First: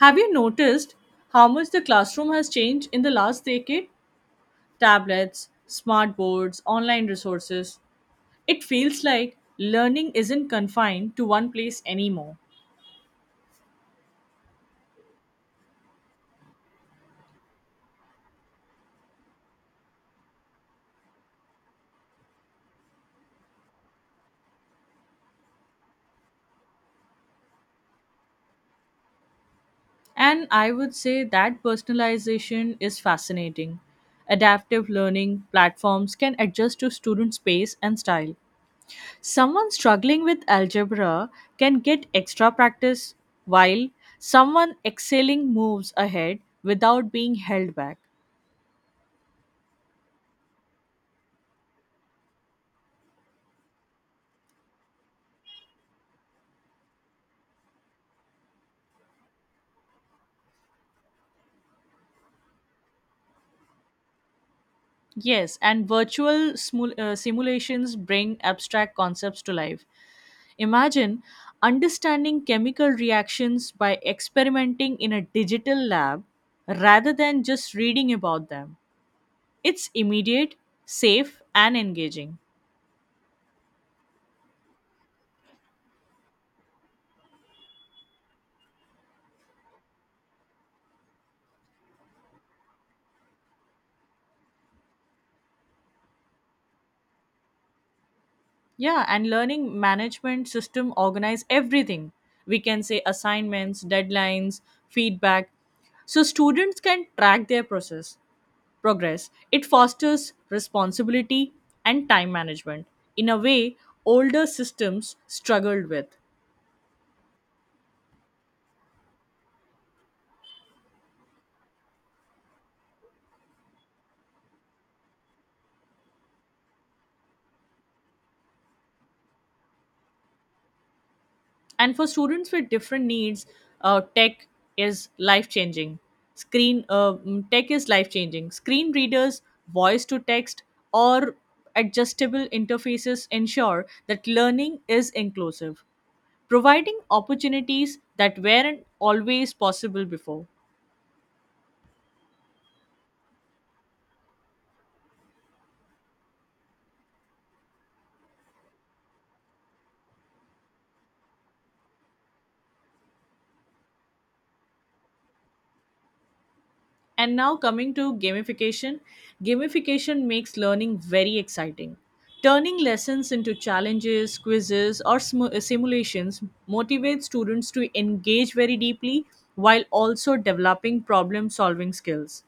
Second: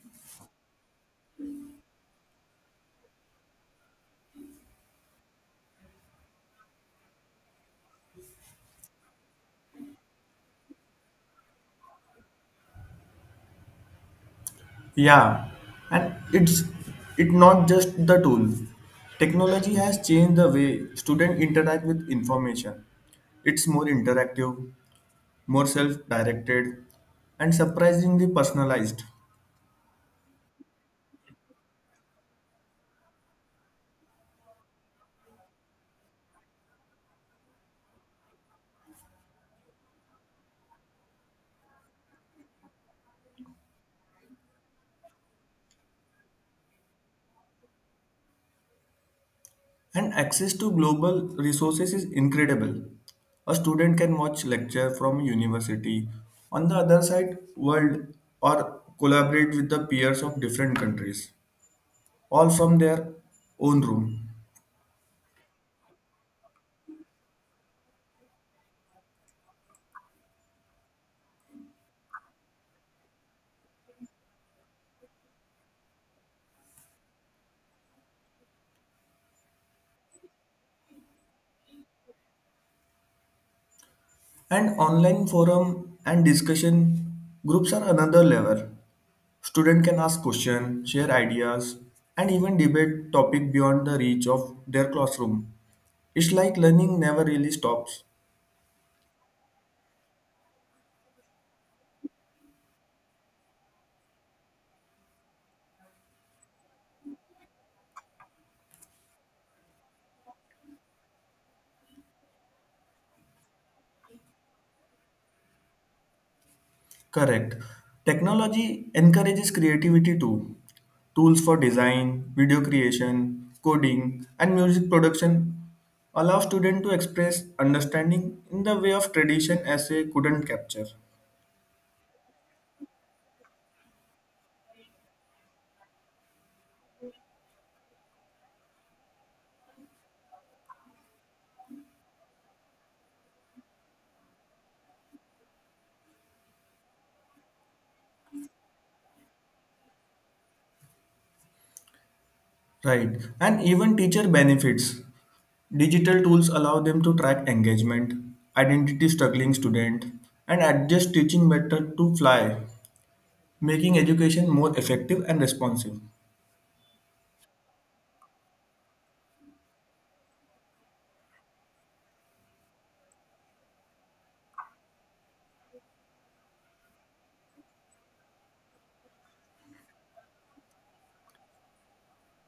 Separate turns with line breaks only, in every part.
Have you noticed how much the classroom has changed in the last decade? Tablets, smart boards, online resources. It feels like learning isn't confined to one place anymore.
Yeah, and it not just the tool. Technology has changed the way students interact with information. It's more interactive, more self-directed, and surprisingly personalized.
And I would say that personalization is fascinating. Adaptive learning platforms can adjust to student pace and style. Someone struggling with algebra can get extra practice while someone excelling moves ahead without being held back.
And access to global resources is incredible. A student can watch lecture from university on the other side world or collaborate with the peers of different countries, all from their own room.
Yes, and virtual simulations bring abstract concepts to life. Imagine understanding chemical reactions by experimenting in a digital lab rather than just reading about them. It's immediate, safe, and engaging.
And online forum and discussion groups are another level. Student can ask questions, share ideas, and even debate topic beyond the reach of their classroom. It's like learning never really stops.
Yeah, and learning management system organize everything. We can say assignments, deadlines, feedback so students can track their process progress. It fosters responsibility and time management in a way older systems struggled with.
Correct. Technology encourages creativity too. Tools for design, video creation, coding, and music production allow students to express understanding in the way of tradition essay couldn't capture.
And for students with different needs, tech is life changing. Screen readers, voice to text, or adjustable interfaces ensure that learning is inclusive, providing opportunities that weren't always possible before.
Right. And even teacher benefits. Digital tools allow them to track engagement, identity struggling student, and adjust teaching method to fly, making education more effective and responsive.
And now coming to gamification, makes learning very exciting. Turning lessons into challenges, quizzes, or simulations motivates students to engage very deeply while also developing problem solving skills.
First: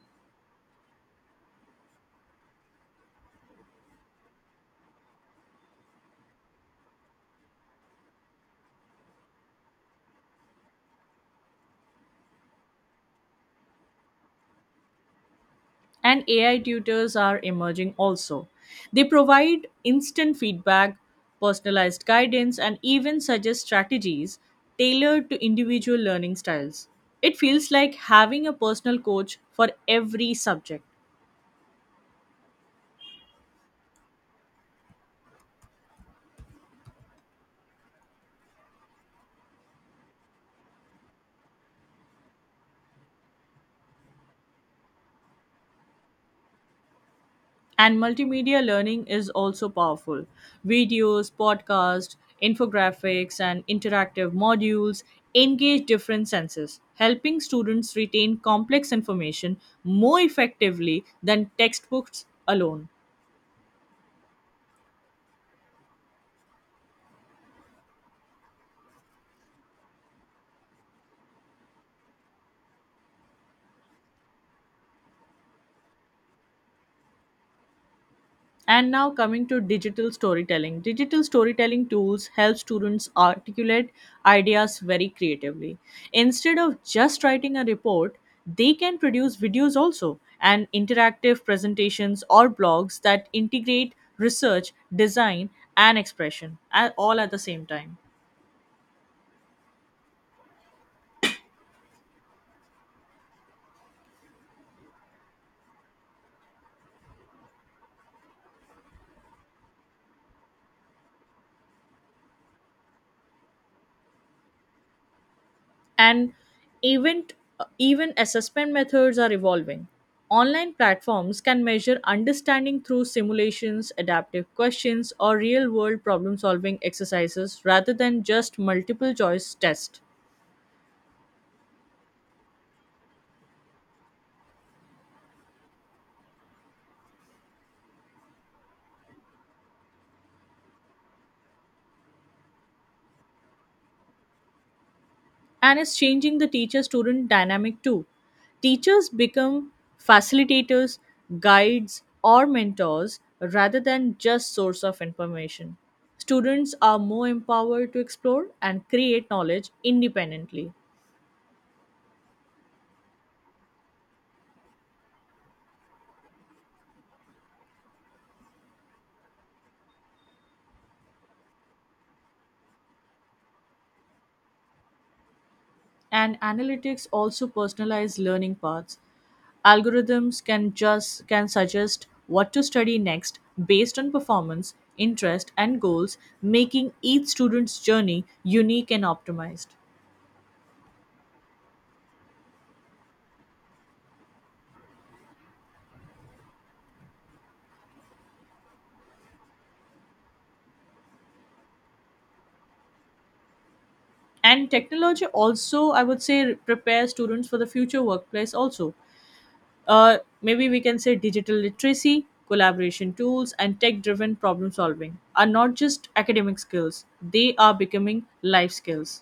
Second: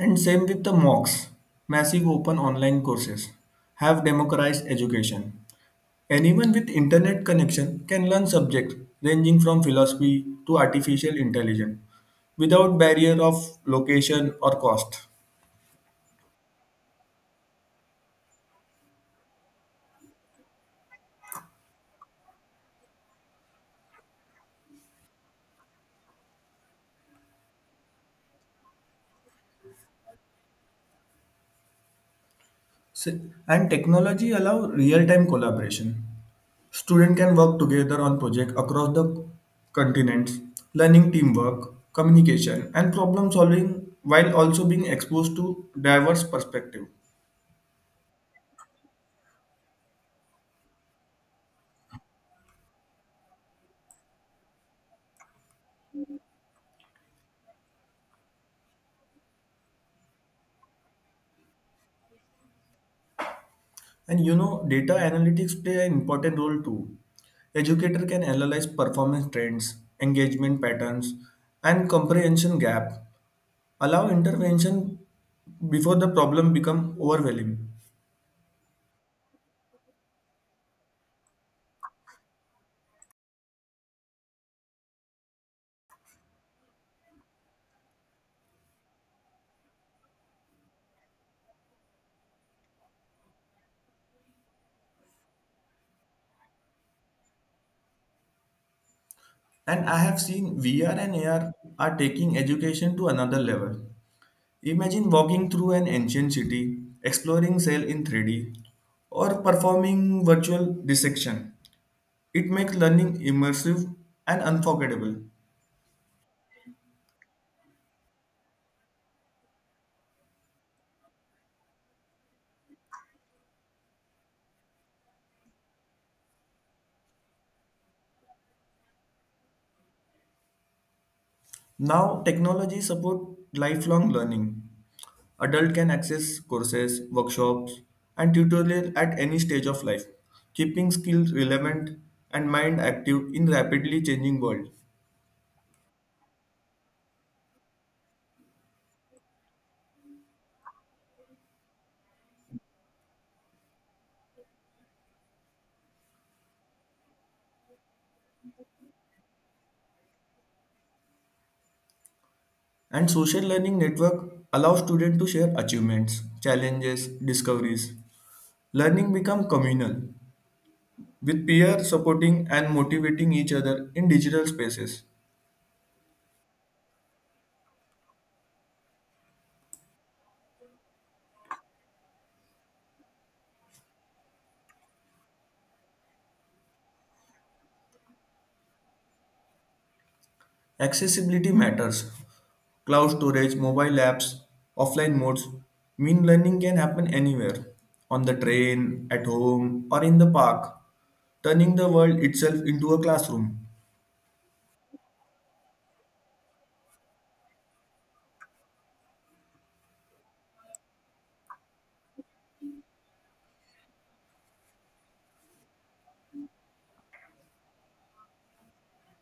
And same with the MOOCs, massive open online courses, have democratized education. Anyone with internet connection can learn subjects ranging from philosophy to artificial intelligence without barrier of location or cost.
And AI tutors are emerging also. They provide instant feedback, personalized guidance, and even suggest strategies tailored to individual learning styles. It feels like having a personal coach for every subject.
S- And technology allow real-time collaboration. Student can work together on project across the continents, learning teamwork, communication, and problem solving while also being exposed to diverse perspective.
And multimedia learning is also powerful. Videos, podcasts, infographics, and interactive modules engage different senses, helping students retain complex information more effectively than textbooks alone.
And you know, data analytics play an important role too. Educator can analyze performance trends, engagement patterns, and comprehension gap, allow intervention before the problem become overwhelming.
And now coming to digital storytelling, tools help students articulate ideas very creatively. Instead of just writing a report, they can produce videos also and interactive presentations or blogs that integrate research, design, and expression at the same time.
And I have seen VR and AR are taking education to another level. Imagine walking through an ancient city, exploring cell in 3D, or performing virtual dissection. It makes learning immersive and unforgettable.
And event even assessment methods are evolving. Online platforms can measure understanding through simulations, adaptive questions, or real world problem solving exercises rather than just multiple choice tests.
Now technology supports lifelong learning. Adult can access courses, workshops, and tutorial at any stage of life, keeping skills relevant and mind active in rapidly changing world.
And it's changing the teacher student dynamic too. Teachers become facilitators, guides, or mentors rather than just source of information. Students are more empowered to explore and create knowledge independently.
And social learning network allows students to share achievements, challenges, discoveries. Learning becomes communal, with peers supporting and motivating each other in digital spaces.
And analytics also personalize learning paths. Algorithms can suggest what to study next based on performance, interest, and goals, making each student's journey unique and optimized.
Accessibility matters. Cloud storage, mobile apps, offline modes mean learning can happen anywhere on the train, at home, or in the park, turning the world itself into a classroom.
And technology also, I would say, prepares students for the future workplace also. Maybe we can say digital literacy, collaboration tools, and tech driven problem solving are not just academic skills, they are becoming life skills.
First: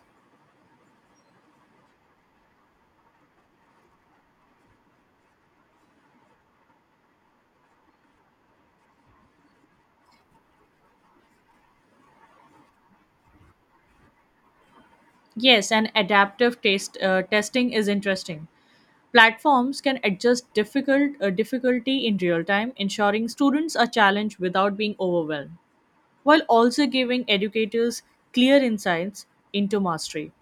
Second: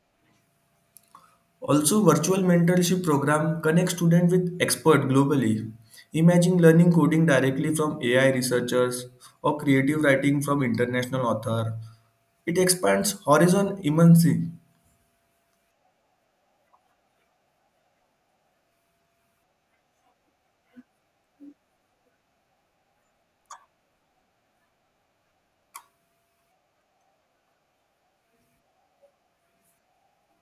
Also, virtual mentorship program connects students with experts globally. Imagine learning coding directly from AI researchers or creative writing from international author. It expands horizon immensely.
Yes, and adaptive taste testing is interesting. Platforms can adjust difficulty in real time, ensuring students are challenged without being overwhelmed, while also giving educators clear insights into mastery.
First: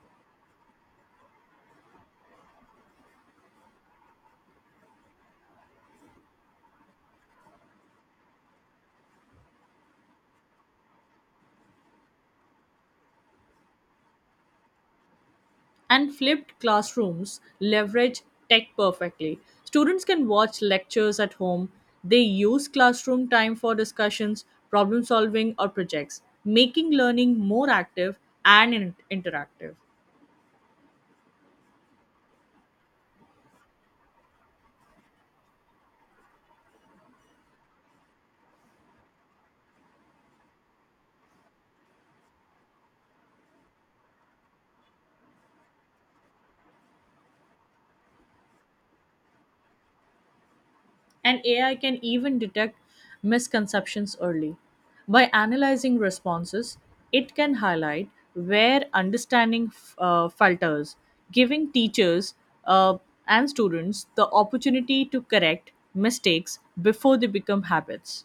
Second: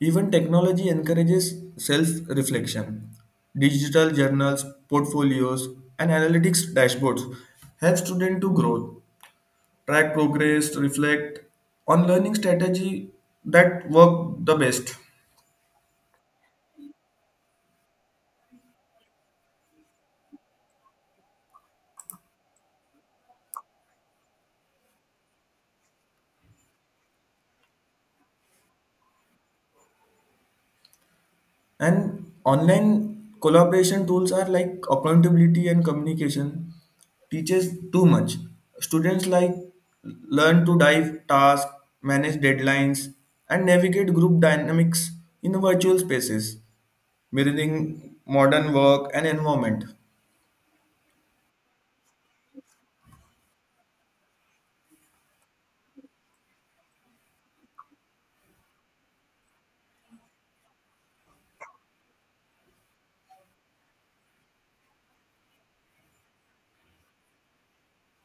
Even technology encourages self-reflection. Digital journals, portfolios, and analytics dashboards help students to grow, track progress, reflect on learning strategy that work the best.
And flipped classrooms leverage tech perfectly. Students can watch lectures at home. They use classroom time for discussions, problem solving, or projects, making learning more active and interactive.
And online collaboration tools are like accountability and communication teaches too much. Students like learn to dive tasks, manage deadlines, and navigate group dynamics in virtual spaces, mirroring modern work and environment.
And AI can even detect misconceptions early. By analyzing responses, it can highlight where understanding falters, giving teachers uh, and students the opportunity to correct mistakes before they become habits.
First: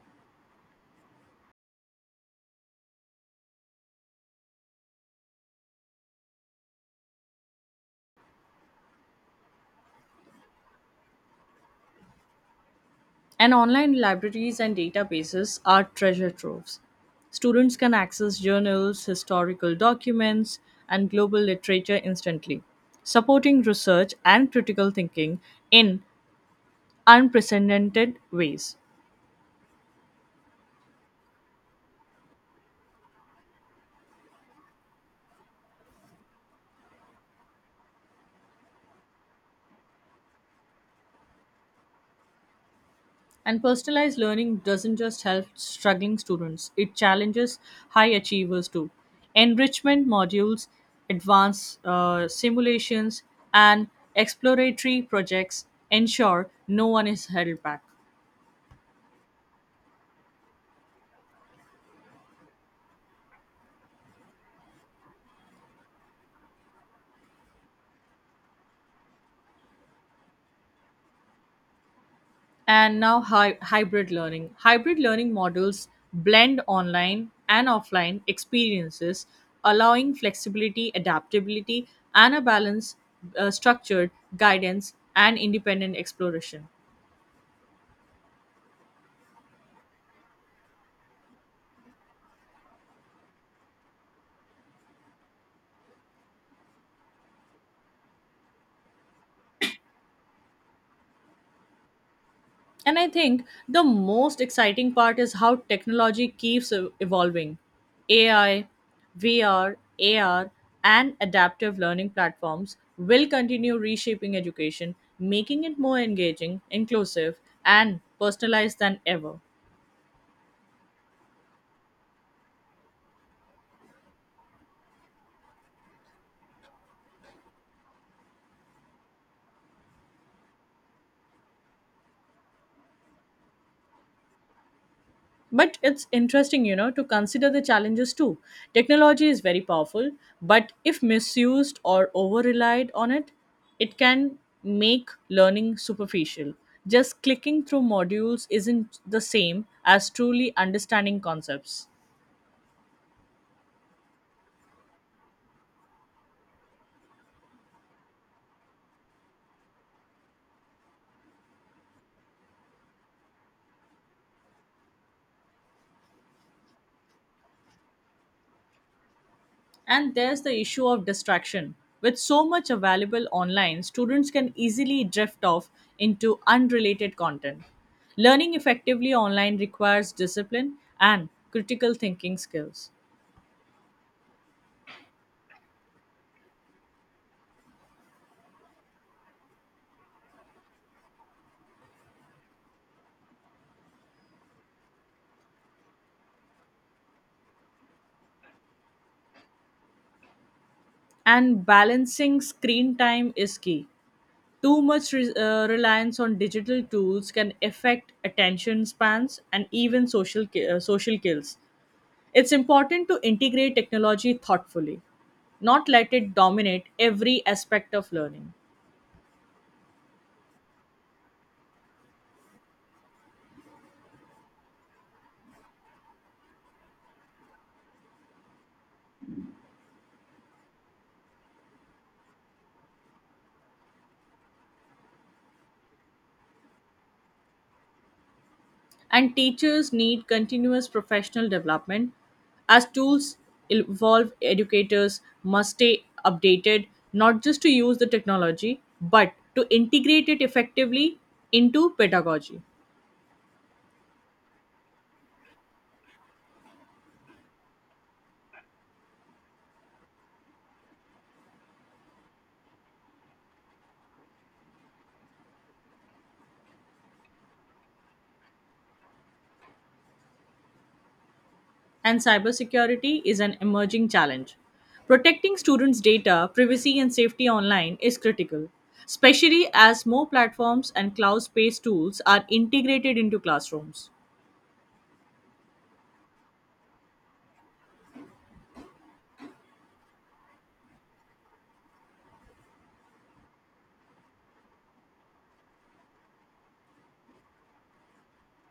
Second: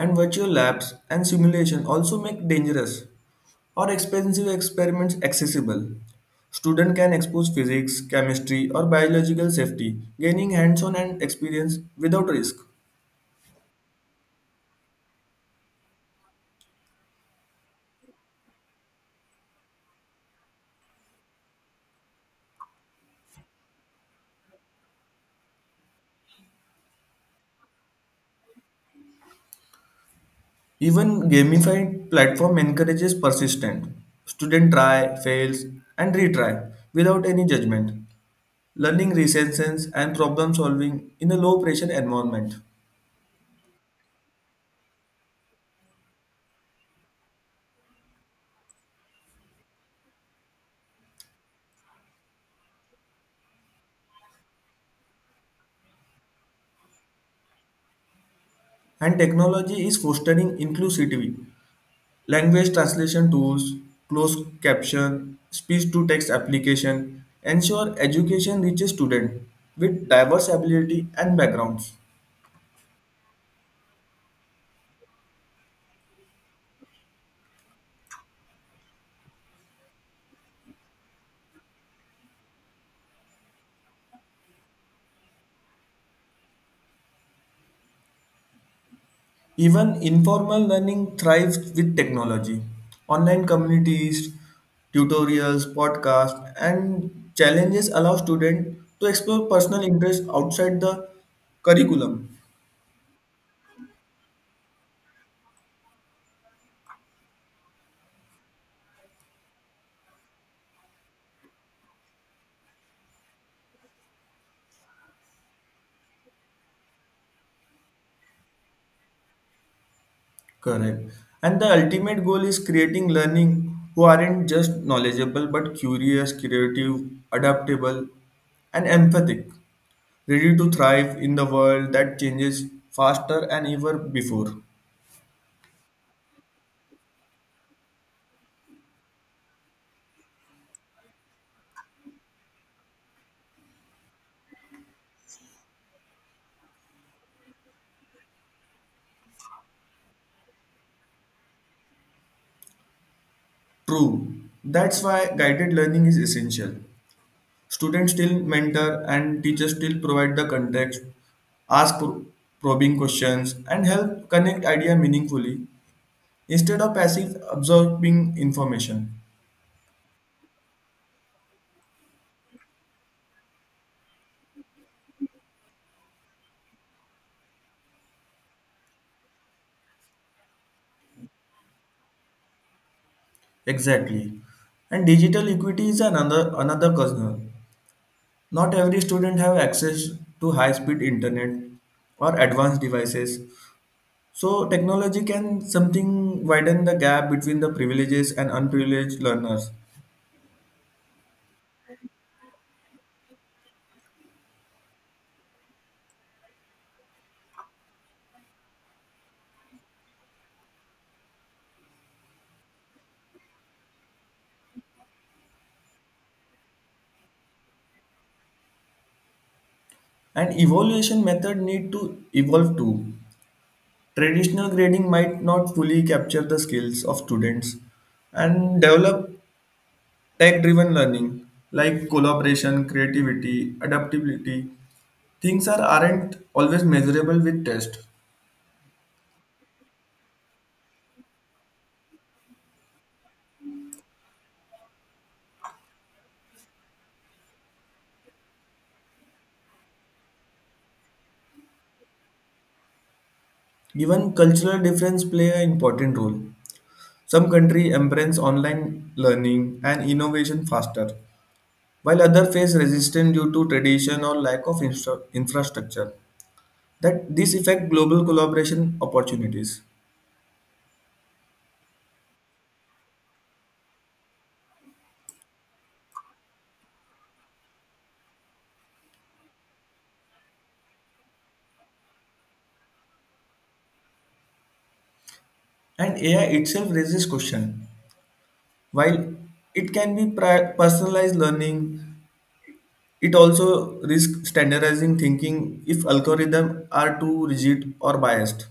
And virtual labs and simulation also make dangerous or expensive experiments accessible. Student can expose physics, chemistry or biological safety, gaining hands-on and experience without risk.
And online libraries and databases are treasure troves. Students can access journals, historical documents, and global literature instantly, supporting research and critical thinking in unprecedented ways.
Even gamified platform encourages persistence. Student try, fails and retry without any judgment. Learning resistance and problem solving in a low pressure environment.
And personalized learning doesn't just help struggling students, it challenges high achievers too. Enrichment modules, advanced simulations, and exploratory projects ensure no one is held back.
And technology is fostering inclusivity. Language translation tools, closed caption, speech to text application ensure education reaches students with diverse ability and backgrounds.
And now hybrid learning models blend online and offline experiences, allowing flexibility, adaptability, and a balance structured guidance and independent exploration.
Even informal learning thrives with technology. Online communities, tutorials, podcasts, and challenges allow students to explore personal interests outside the curriculum.
And I think the most exciting part is how technology keeps evolving. AI, VR, AR, and adaptive learning platforms will continue reshaping education, making it more engaging, inclusive, and personalized than ever.
Correct. And the ultimate goal is creating learning who aren't just knowledgeable but curious, creative, adaptable, and empathic, ready to thrive in the world that changes faster and ever before.
But it's interesting, you know, to consider the challenges too. Technology is very powerful, but if misused or over relied on, it can make learning superficial. Just clicking through modules isn't the same as truly understanding concepts.
True. That's why guided learning is essential. Students still mentor and teachers still provide the context, ask probing questions, and help connect idea meaningfully instead of passive absorbing information.
And there's the issue of distraction. With so much available online, students can easily drift off into unrelated content. Learning effectively online requires discipline and critical thinking skills.
Exactly. And digital equity is another concern. Not every student have access to high-speed internet or advanced devices. So technology can something widen the gap between the privileges and unprivileged learners.
And balancing screen time is key. Too much reliance on digital tools can affect attention spans and even social skills. It's important to integrate technology thoughtfully, not let it dominate every aspect of learning.
And evaluation method need to evolve too. Traditional grading might not fully capture the skills of students and develop tech driven learning, like collaboration, creativity, adaptability, things are, aren't always measurable with tests.
And teachers need continuous professional development. As tools evolve, educators must stay updated, not just to use the technology, but to integrate it effectively into pedagogy.
Even cultural difference play an important role. Some countries embrace online learning and innovation faster, while others face resistance due to tradition or lack of infrastructure. That this affect global collaboration opportunities.
And cybersecurity is an emerging challenge. Protecting students' data, privacy, and safety online is critical, especially as more platforms and cloud based tools are integrated into classrooms.
And AI itself raises question. While it can be personalized learning, it also risks standardizing thinking if algorithms are too rigid or biased.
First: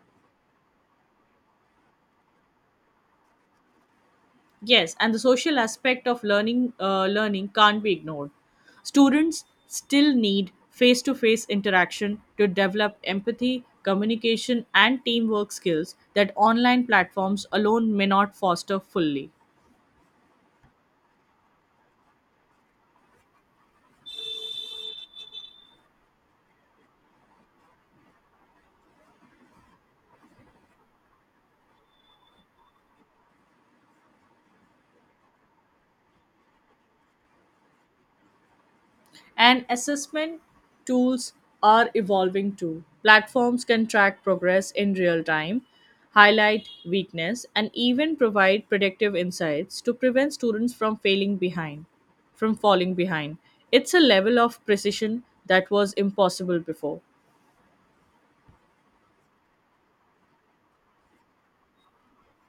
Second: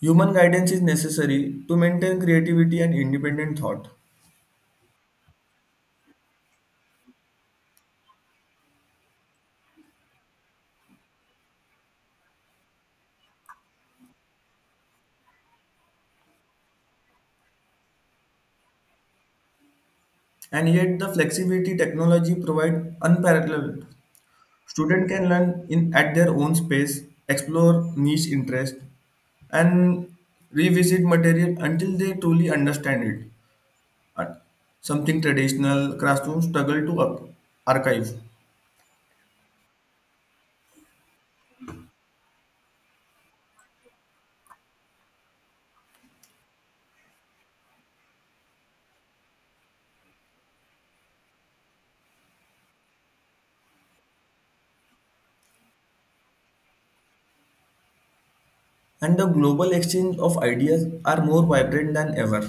Human guidance is necessary to maintain creativity and independent thought.
Yes, and the social aspect of learning can't be ignored. Students still need face-to-face interaction to develop empathy, communication, and teamwork skills that online platforms alone may not foster fully.
And yet the flexibility technology provides unparalleled. Students can learn in at their own space, explore niche interests, and revisit material until they truly understand it. Uh, Something traditional classrooms struggle to archive.
And assessment tools are evolving too. Platforms can track progress in real time, highlight weakness, and even provide predictive insights to prevent students from from falling behind. It's a level of precision that was impossible before.
And the global exchange of ideas are more vibrant than ever.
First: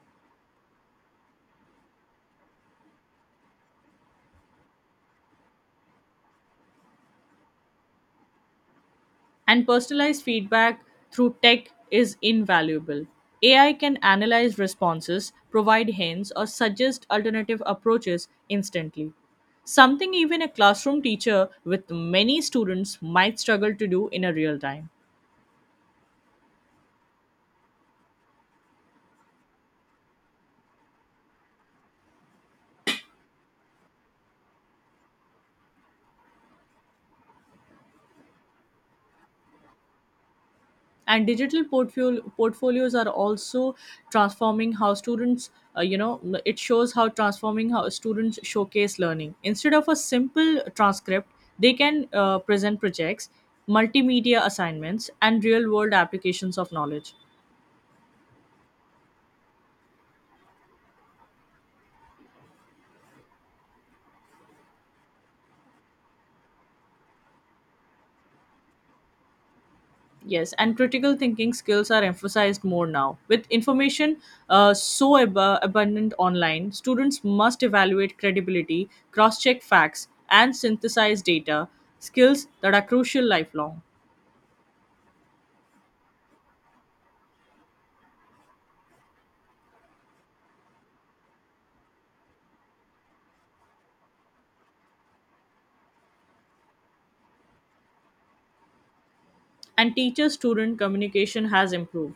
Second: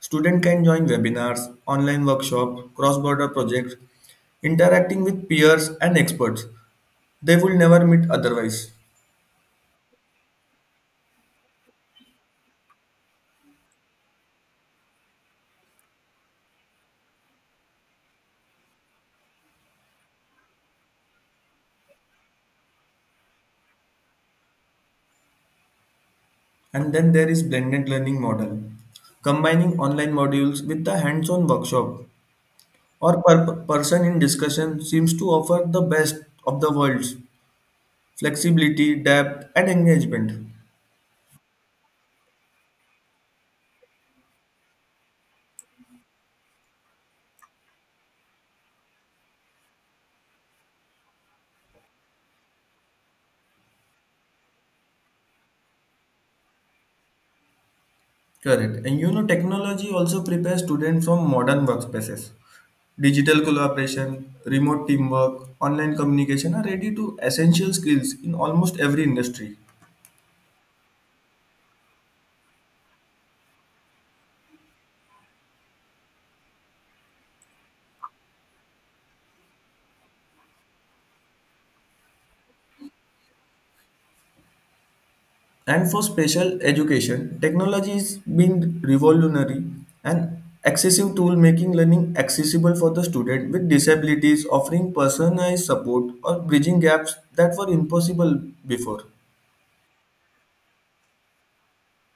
Students can join webinars, online workshops, cross border projects, interacting with peers and experts they will never meet otherwise.
And personalized feedback through tech is invaluable. AI can analyze responses, provide hints, or suggest alternative approaches instantly. Something even a classroom teacher with many students might struggle to do in a real time.
And then there is blended learning model, combining online modules with the hands-on workshop or per person in discussion seems to offer the best of the worlds, flexibility, depth, and engagement.
And digital portfolios are also transforming how students, uh, you know it shows how, transforming how students showcase learning. Instead of a simple transcript, they can present projects, multimedia assignments, and real world applications of knowledge.
Correct. And you know, technology also prepares students from modern workspaces. Digital collaboration, remote teamwork, online communication are ready to essential skills in almost every industry.
Yes, and critical thinking skills are emphasized more now. With information so abundant online, students must evaluate credibility, cross check facts, and synthesize data, skills that are crucial lifelong.
And for special education, technology is being revolutionary and excessive tool making learning accessible for the student with disabilities, offering personalized support or bridging gaps that were impossible before.
And teacher student communication has improved.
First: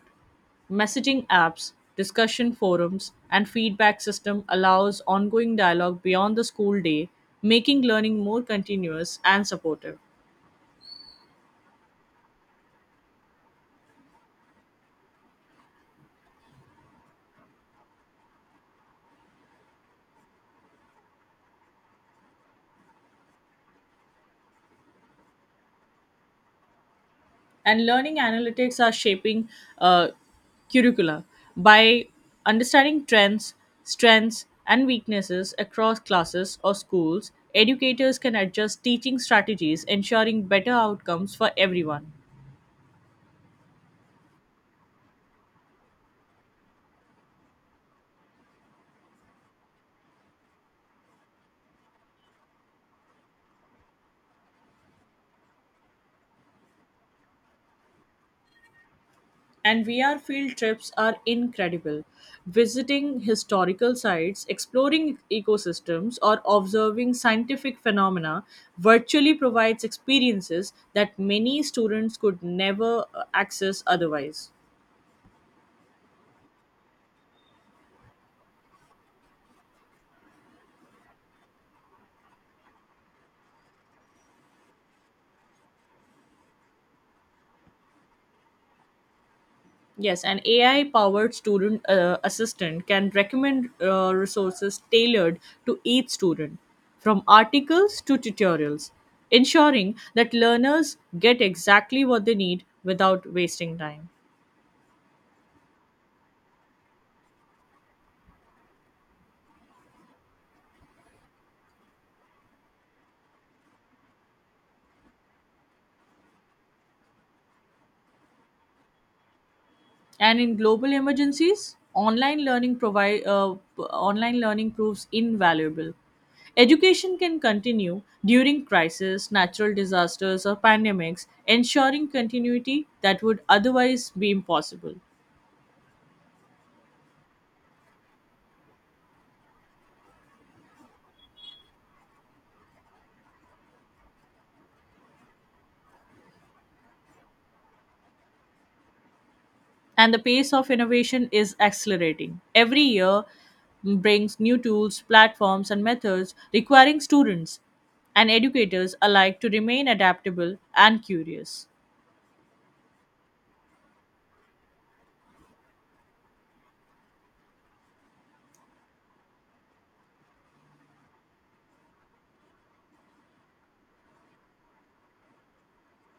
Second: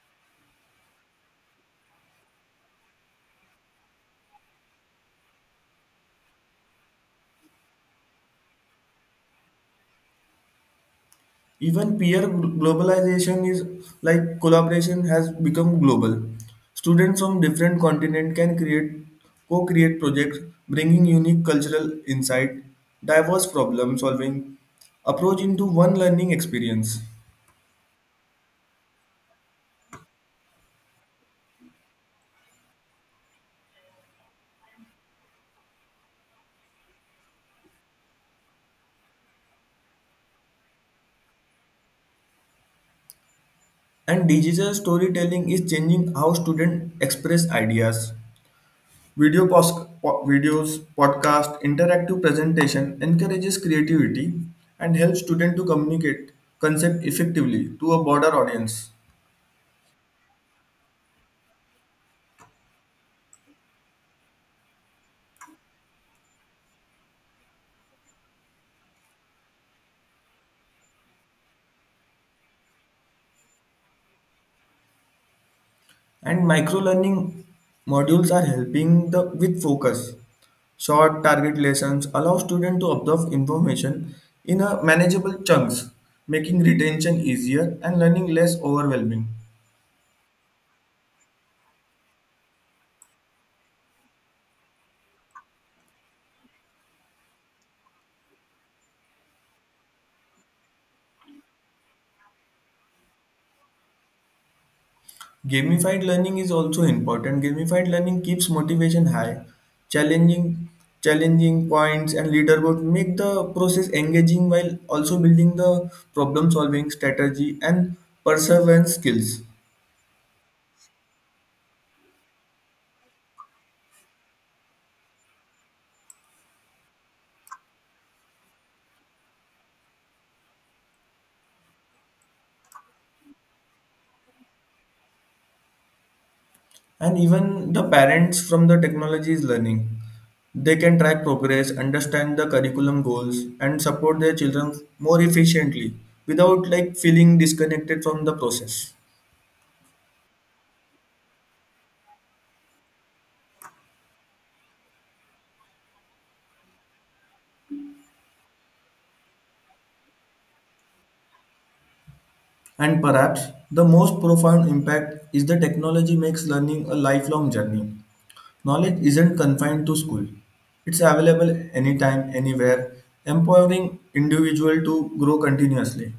Messaging apps, discussion forums, and feedback system allows ongoing dialogue beyond the school day, making learning more continuous and supportive.
Even peer globalization is like collaboration has become global. Students from different continents can create co-create projects bringing unique cultural insight, diverse problem solving approach into one learning experience.
And learning analytics are shaping, uh, curricula, by understanding trends, strengths, and weaknesses across classes or schools. Educators can adjust teaching strategies, ensuring better outcomes for everyone.
And digital storytelling is changing how students express ideas. Video pos- Videos, podcast, interactive presentation encourages creativity and helps students to communicate concept effectively to a broader audience.
And VR field trips are incredible. Visiting historical sites, exploring ecosystems, or observing scientific phenomena virtually provides experiences that many students could never access otherwise.
And micro learning modules are helping the with focus. Short target lessons allow students to absorb information in a manageable chunks, making retention easier and learning less overwhelming.
Yes, an AI powered student assistant can recommend resources tailored to each student, from articles to tutorials, ensuring that learners get exactly what they need without wasting time.
Gamified learning is also important. Gamified learning keeps motivation high. Challenging challenging points and leaderboard make the process engaging while also building the problem solving strategy and perseverance skills.
And in global emergencies, online learning proves invaluable. Education can continue during crisis, natural disasters, or pandemics, ensuring continuity that would otherwise be impossible.
And even the parents from the technology is learning. They can track progress, understand the curriculum goals, and support their children more efficiently without like feeling disconnected from the process.
And the pace of innovation is accelerating. Every year brings new tools, platforms, and methods, requiring students and educators alike to remain adaptable and curious.
And perhaps the most profound impact is the technology makes learning a lifelong journey. Knowledge isn't confined to school. It's available anytime, anywhere, empowering individual to grow continuously.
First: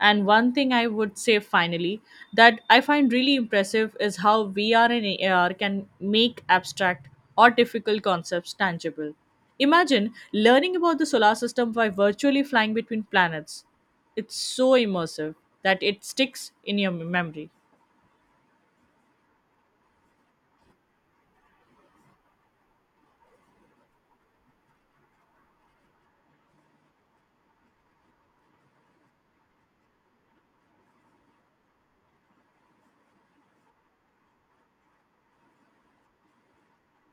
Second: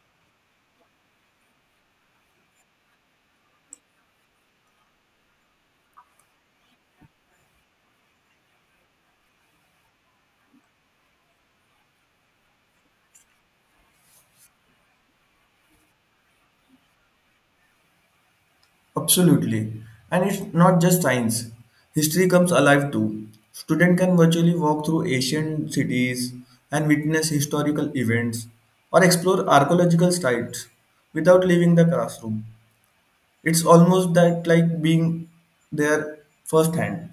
And one thing I would say finally that I find really impressive is how VR and AR can make abstract or difficult concepts tangible. Imagine learning about the solar system by virtually flying between planets. It's so immersive that it sticks in your memory.
Absolutely. And it's not just science. History comes alive too. Student can virtually walk through ancient cities and witness historical events or explore archaeological sites without leaving the classroom. It's almost that like being there firsthand.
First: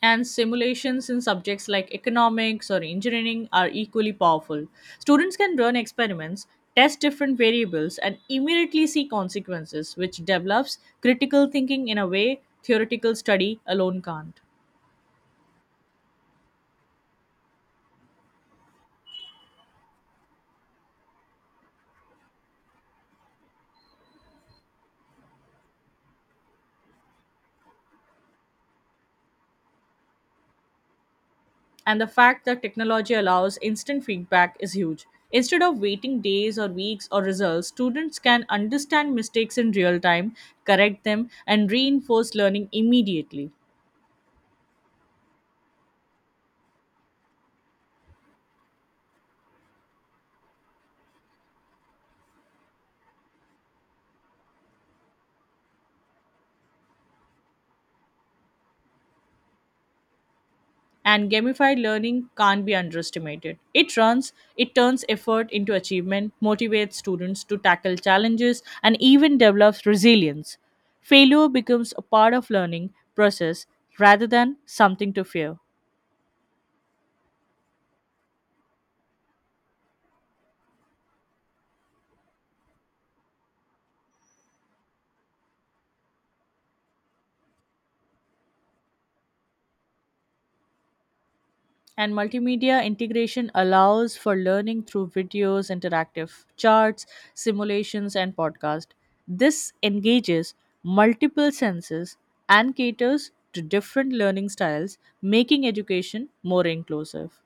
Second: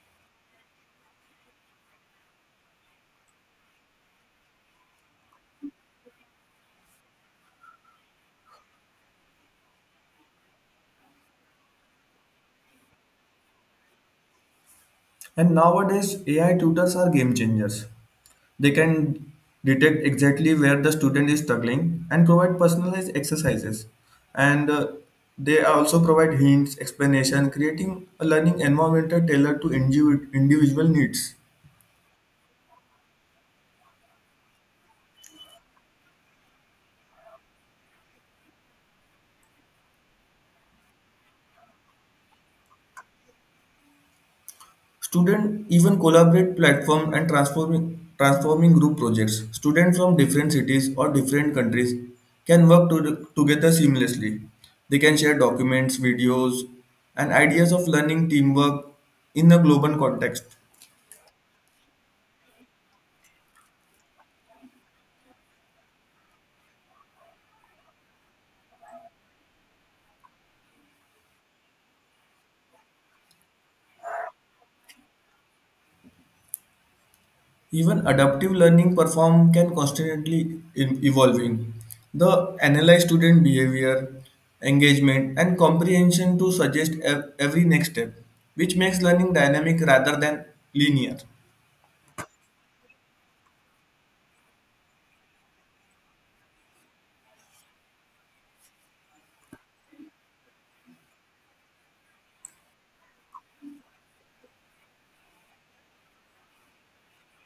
And simulations in subjects like economics or engineering are equally powerful. Students can run experiments, test different variables, and immediately see consequences, which develops critical thinking in a way theoretical study alone can't.
And nowadays AI tutors are game changers. They can detect exactly where the student is struggling and provide personalized exercises, and they also provide hints explanation creating a learning environment tailored to individual needs.
And the fact that technology allows instant feedback is huge. Instead of waiting days or weeks or results, students can understand mistakes in real time, correct them, and reinforce learning immediately.
Students even collaborate platform and transforming group projects. Students from different cities or different countries can work to, together seamlessly. They can share documents, videos, and ideas of learning teamwork in a global context.
And gamified learning can't be underestimated. It turns effort into achievement, motivates students to tackle challenges, and even develops resilience. Failure becomes a part of learning process rather than something to fear.
Even adaptive learning perform can constantly evolving. The analyze student behavior, engagement, and comprehension to suggest every next step, which makes learning dynamic rather than linear.
And multimedia integration allows for learning through videos, interactive charts, simulations, and podcasts. This engages multiple senses and caters to different learning styles, making education more inclusive.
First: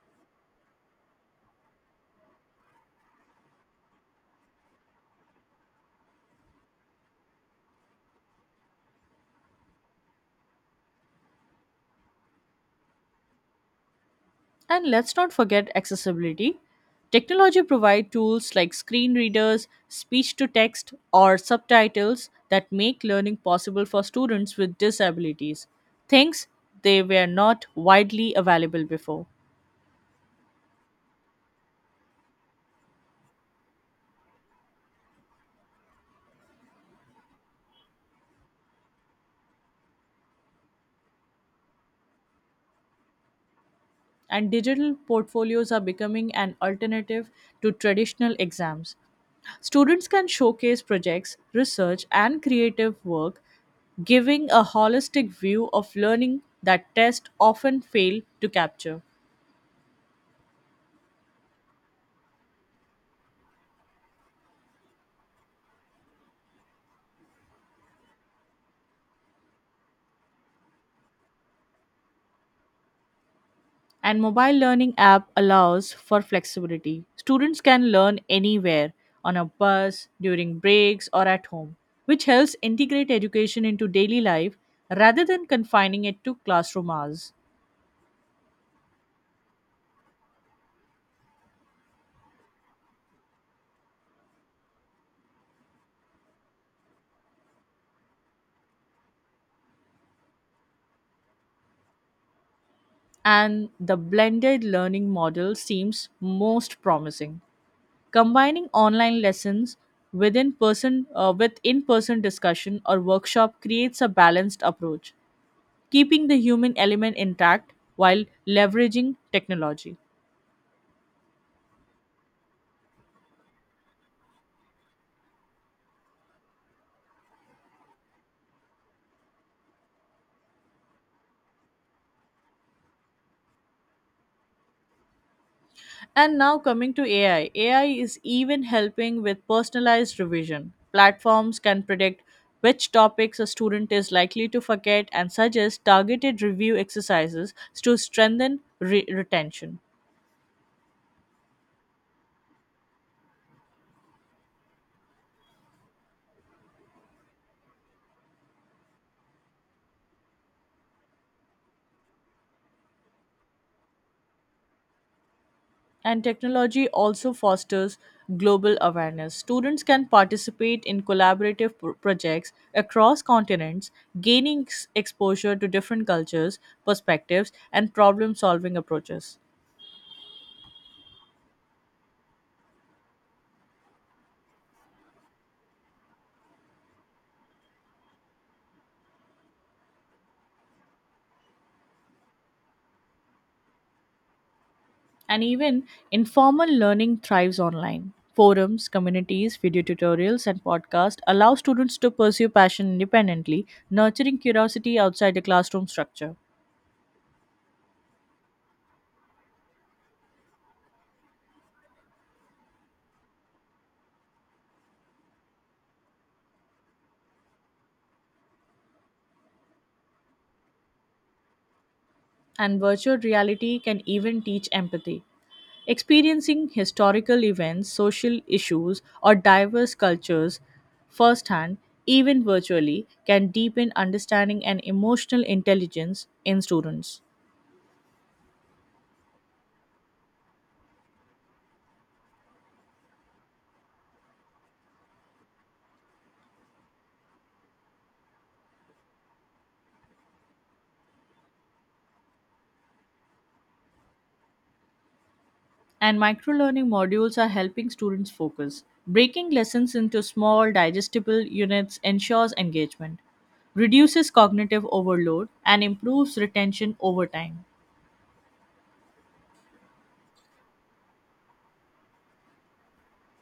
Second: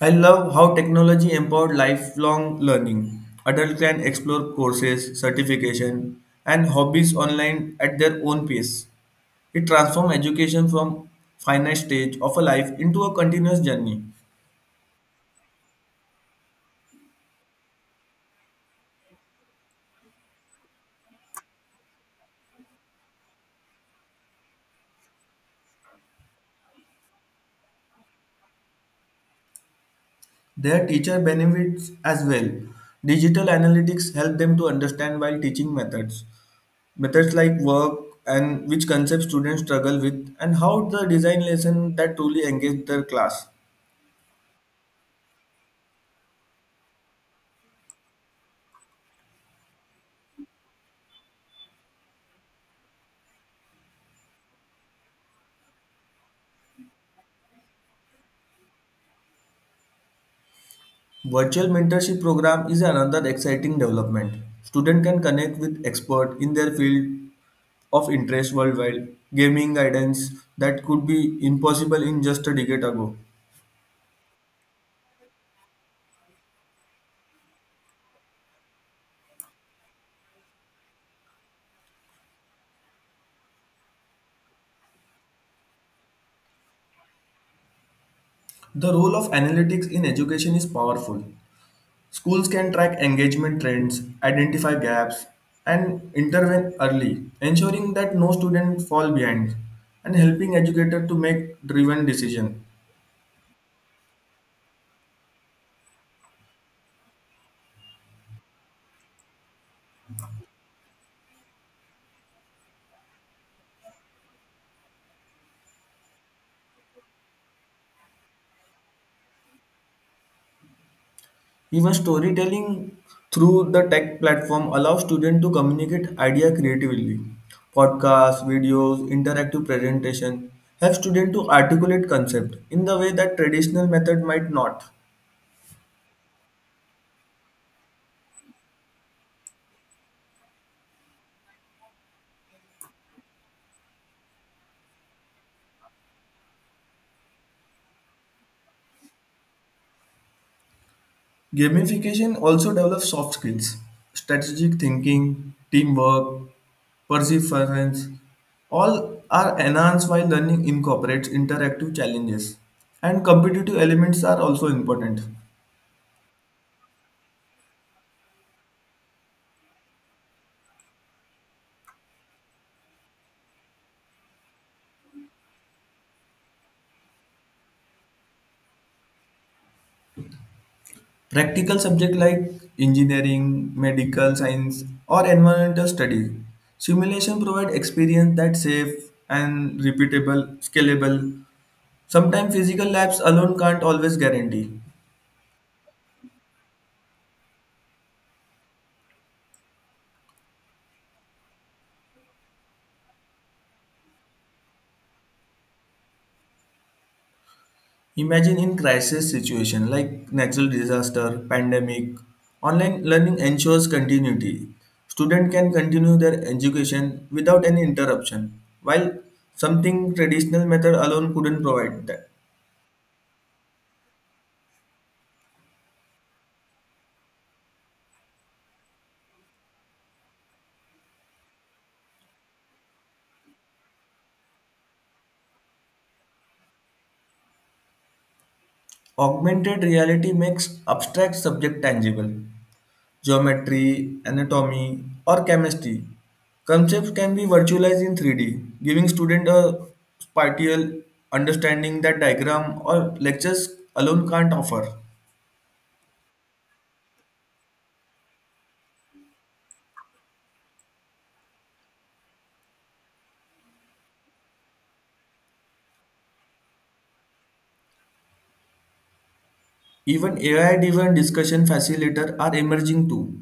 I love how technology empowered lifelong learning. Adults can explore courses, certification, and hobbies online at their own pace. It transforms education from finite stage of a life into a continuous journey.
And let's not forget accessibility. Technology provides tools like screen readers, speech to text, or subtitles that make learning possible for students with disabilities, things they were not widely available before.
Their teacher benefits as well. Digital analytics help them to understand while teaching methods. Methods like work and which concepts students struggle with and how the design lesson that truly engage their class.
And digital portfolios are becoming an alternative to traditional exams. Students can showcase projects, research, and creative work, giving a holistic view of learning that tests often fail to capture.
Virtual mentorship program is another exciting development. Students can connect with experts in their field of interest worldwide, giving guidance that could be impossible in just a decade ago.
And mobile learning app allows for flexibility. Students can learn anywhere, on a bus, during breaks, or at home, which helps integrate education into daily life rather than confining it to classroom hours.
The role of analytics in education is powerful. Schools can track engagement trends, identify gaps, and intervene early, ensuring that no student fall behind and helping educators to make driven decisions.
And the blended learning model seems most promising. Combining online lessons with in-person discussion or workshop creates a balanced approach, keeping the human element intact while leveraging technology.
Even storytelling through the tech platform allows students to communicate ideas creatively. Podcasts, videos, interactive presentation help students to articulate concept in the way that traditional method might not.
And now coming to AI, AI is even helping with personalized revision. Platforms can predict which topics a student is likely to forget and suggest targeted review exercises to strengthen retention.
Gamification also develops soft skills, strategic thinking, teamwork, perseverance. All are enhanced while learning incorporates interactive challenges. And competitive elements are also important.
And technology also fosters global awareness. Students can participate in collaborative projects across continents, gaining exposure to different cultures, perspectives, and problem solving approaches.
Practical subjects like engineering, medical science, or environmental studies. Simulation provide experience that's safe and repeatable, scalable. Sometimes physical labs alone can't always guarantee.
And even informal learning thrives online. Forums, communities, video tutorials, and podcasts allow students to pursue passion independently, nurturing curiosity outside the classroom structure.
Imagine in crisis situation like natural disaster, pandemic, online learning ensures continuity. Student can continue their education without any interruption, while something traditional method alone couldn't provide that.
And virtual reality can even teach empathy. Experiencing historical events, social issues, or diverse cultures firsthand, even virtually, can deepen understanding and emotional intelligence in students.
Augmented reality makes abstract subject tangible. Geometry, anatomy, or chemistry. Concepts can be virtualized in 3D, giving students a spatial understanding that diagram or lectures alone can't offer.
And microlearning modules are helping students focus. Breaking lessons into small, digestible units ensures engagement, reduces cognitive overload, and improves retention over time.
Even AI-driven discussion facilitator are emerging too.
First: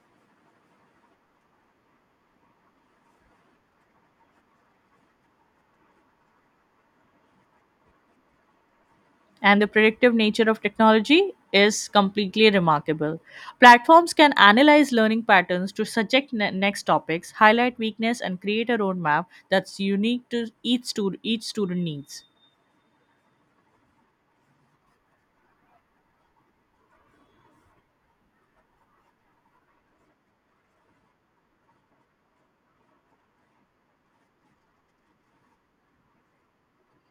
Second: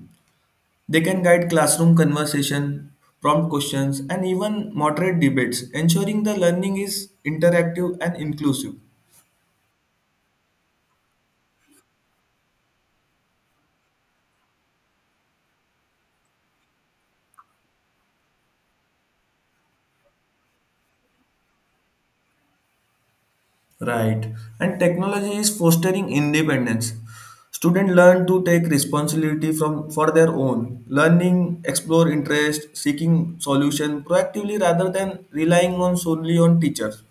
They can guide classroom conversation, prompt questions, and even moderate debates, ensuring the learning is interactive and inclusive.
And the predictive nature of technology is completely remarkable. Platforms can analyze learning patterns to suggest next topics, highlight weakness, and create a roadmap that's unique to each student needs.
Right. And technology is fostering independence. Students learn to take responsibility from for their own learning, explore interest, seeking solution proactively rather than relying on solely on teachers.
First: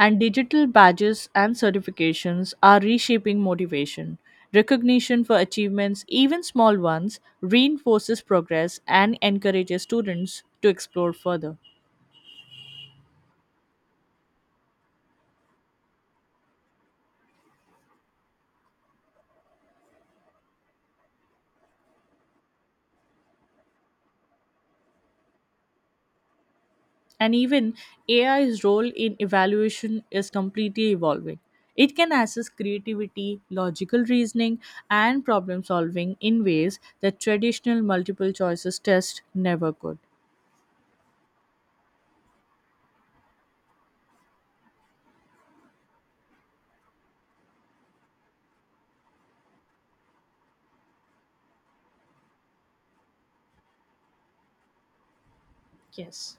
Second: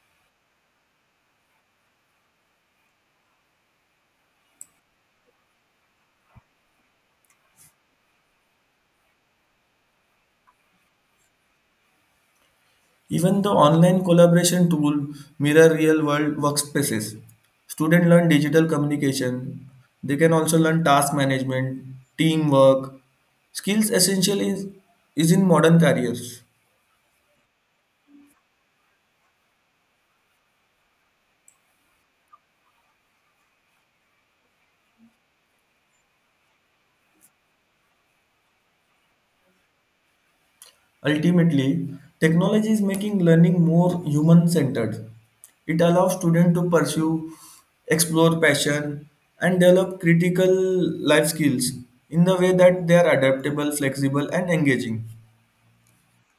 And digital badges and certifications are reshaping motivation. Recognition for achievements, even small ones, reinforces progress and encourages students to explore further.
Even the online collaboration tool mirror real world workspaces. Students learn digital communication. They can also learn task management, teamwork, skills essential is in modern careers.
And even AI's role in evaluation is completely evolving. It can assess creativity, logical reasoning, and problem solving in ways that traditional multiple choices tests never could.
Ultimately, technology is making learning more human centered. It allows students to pursue, explore passion, and develop critical life skills in the way that they are adaptable, flexible, and engaging.
Yes.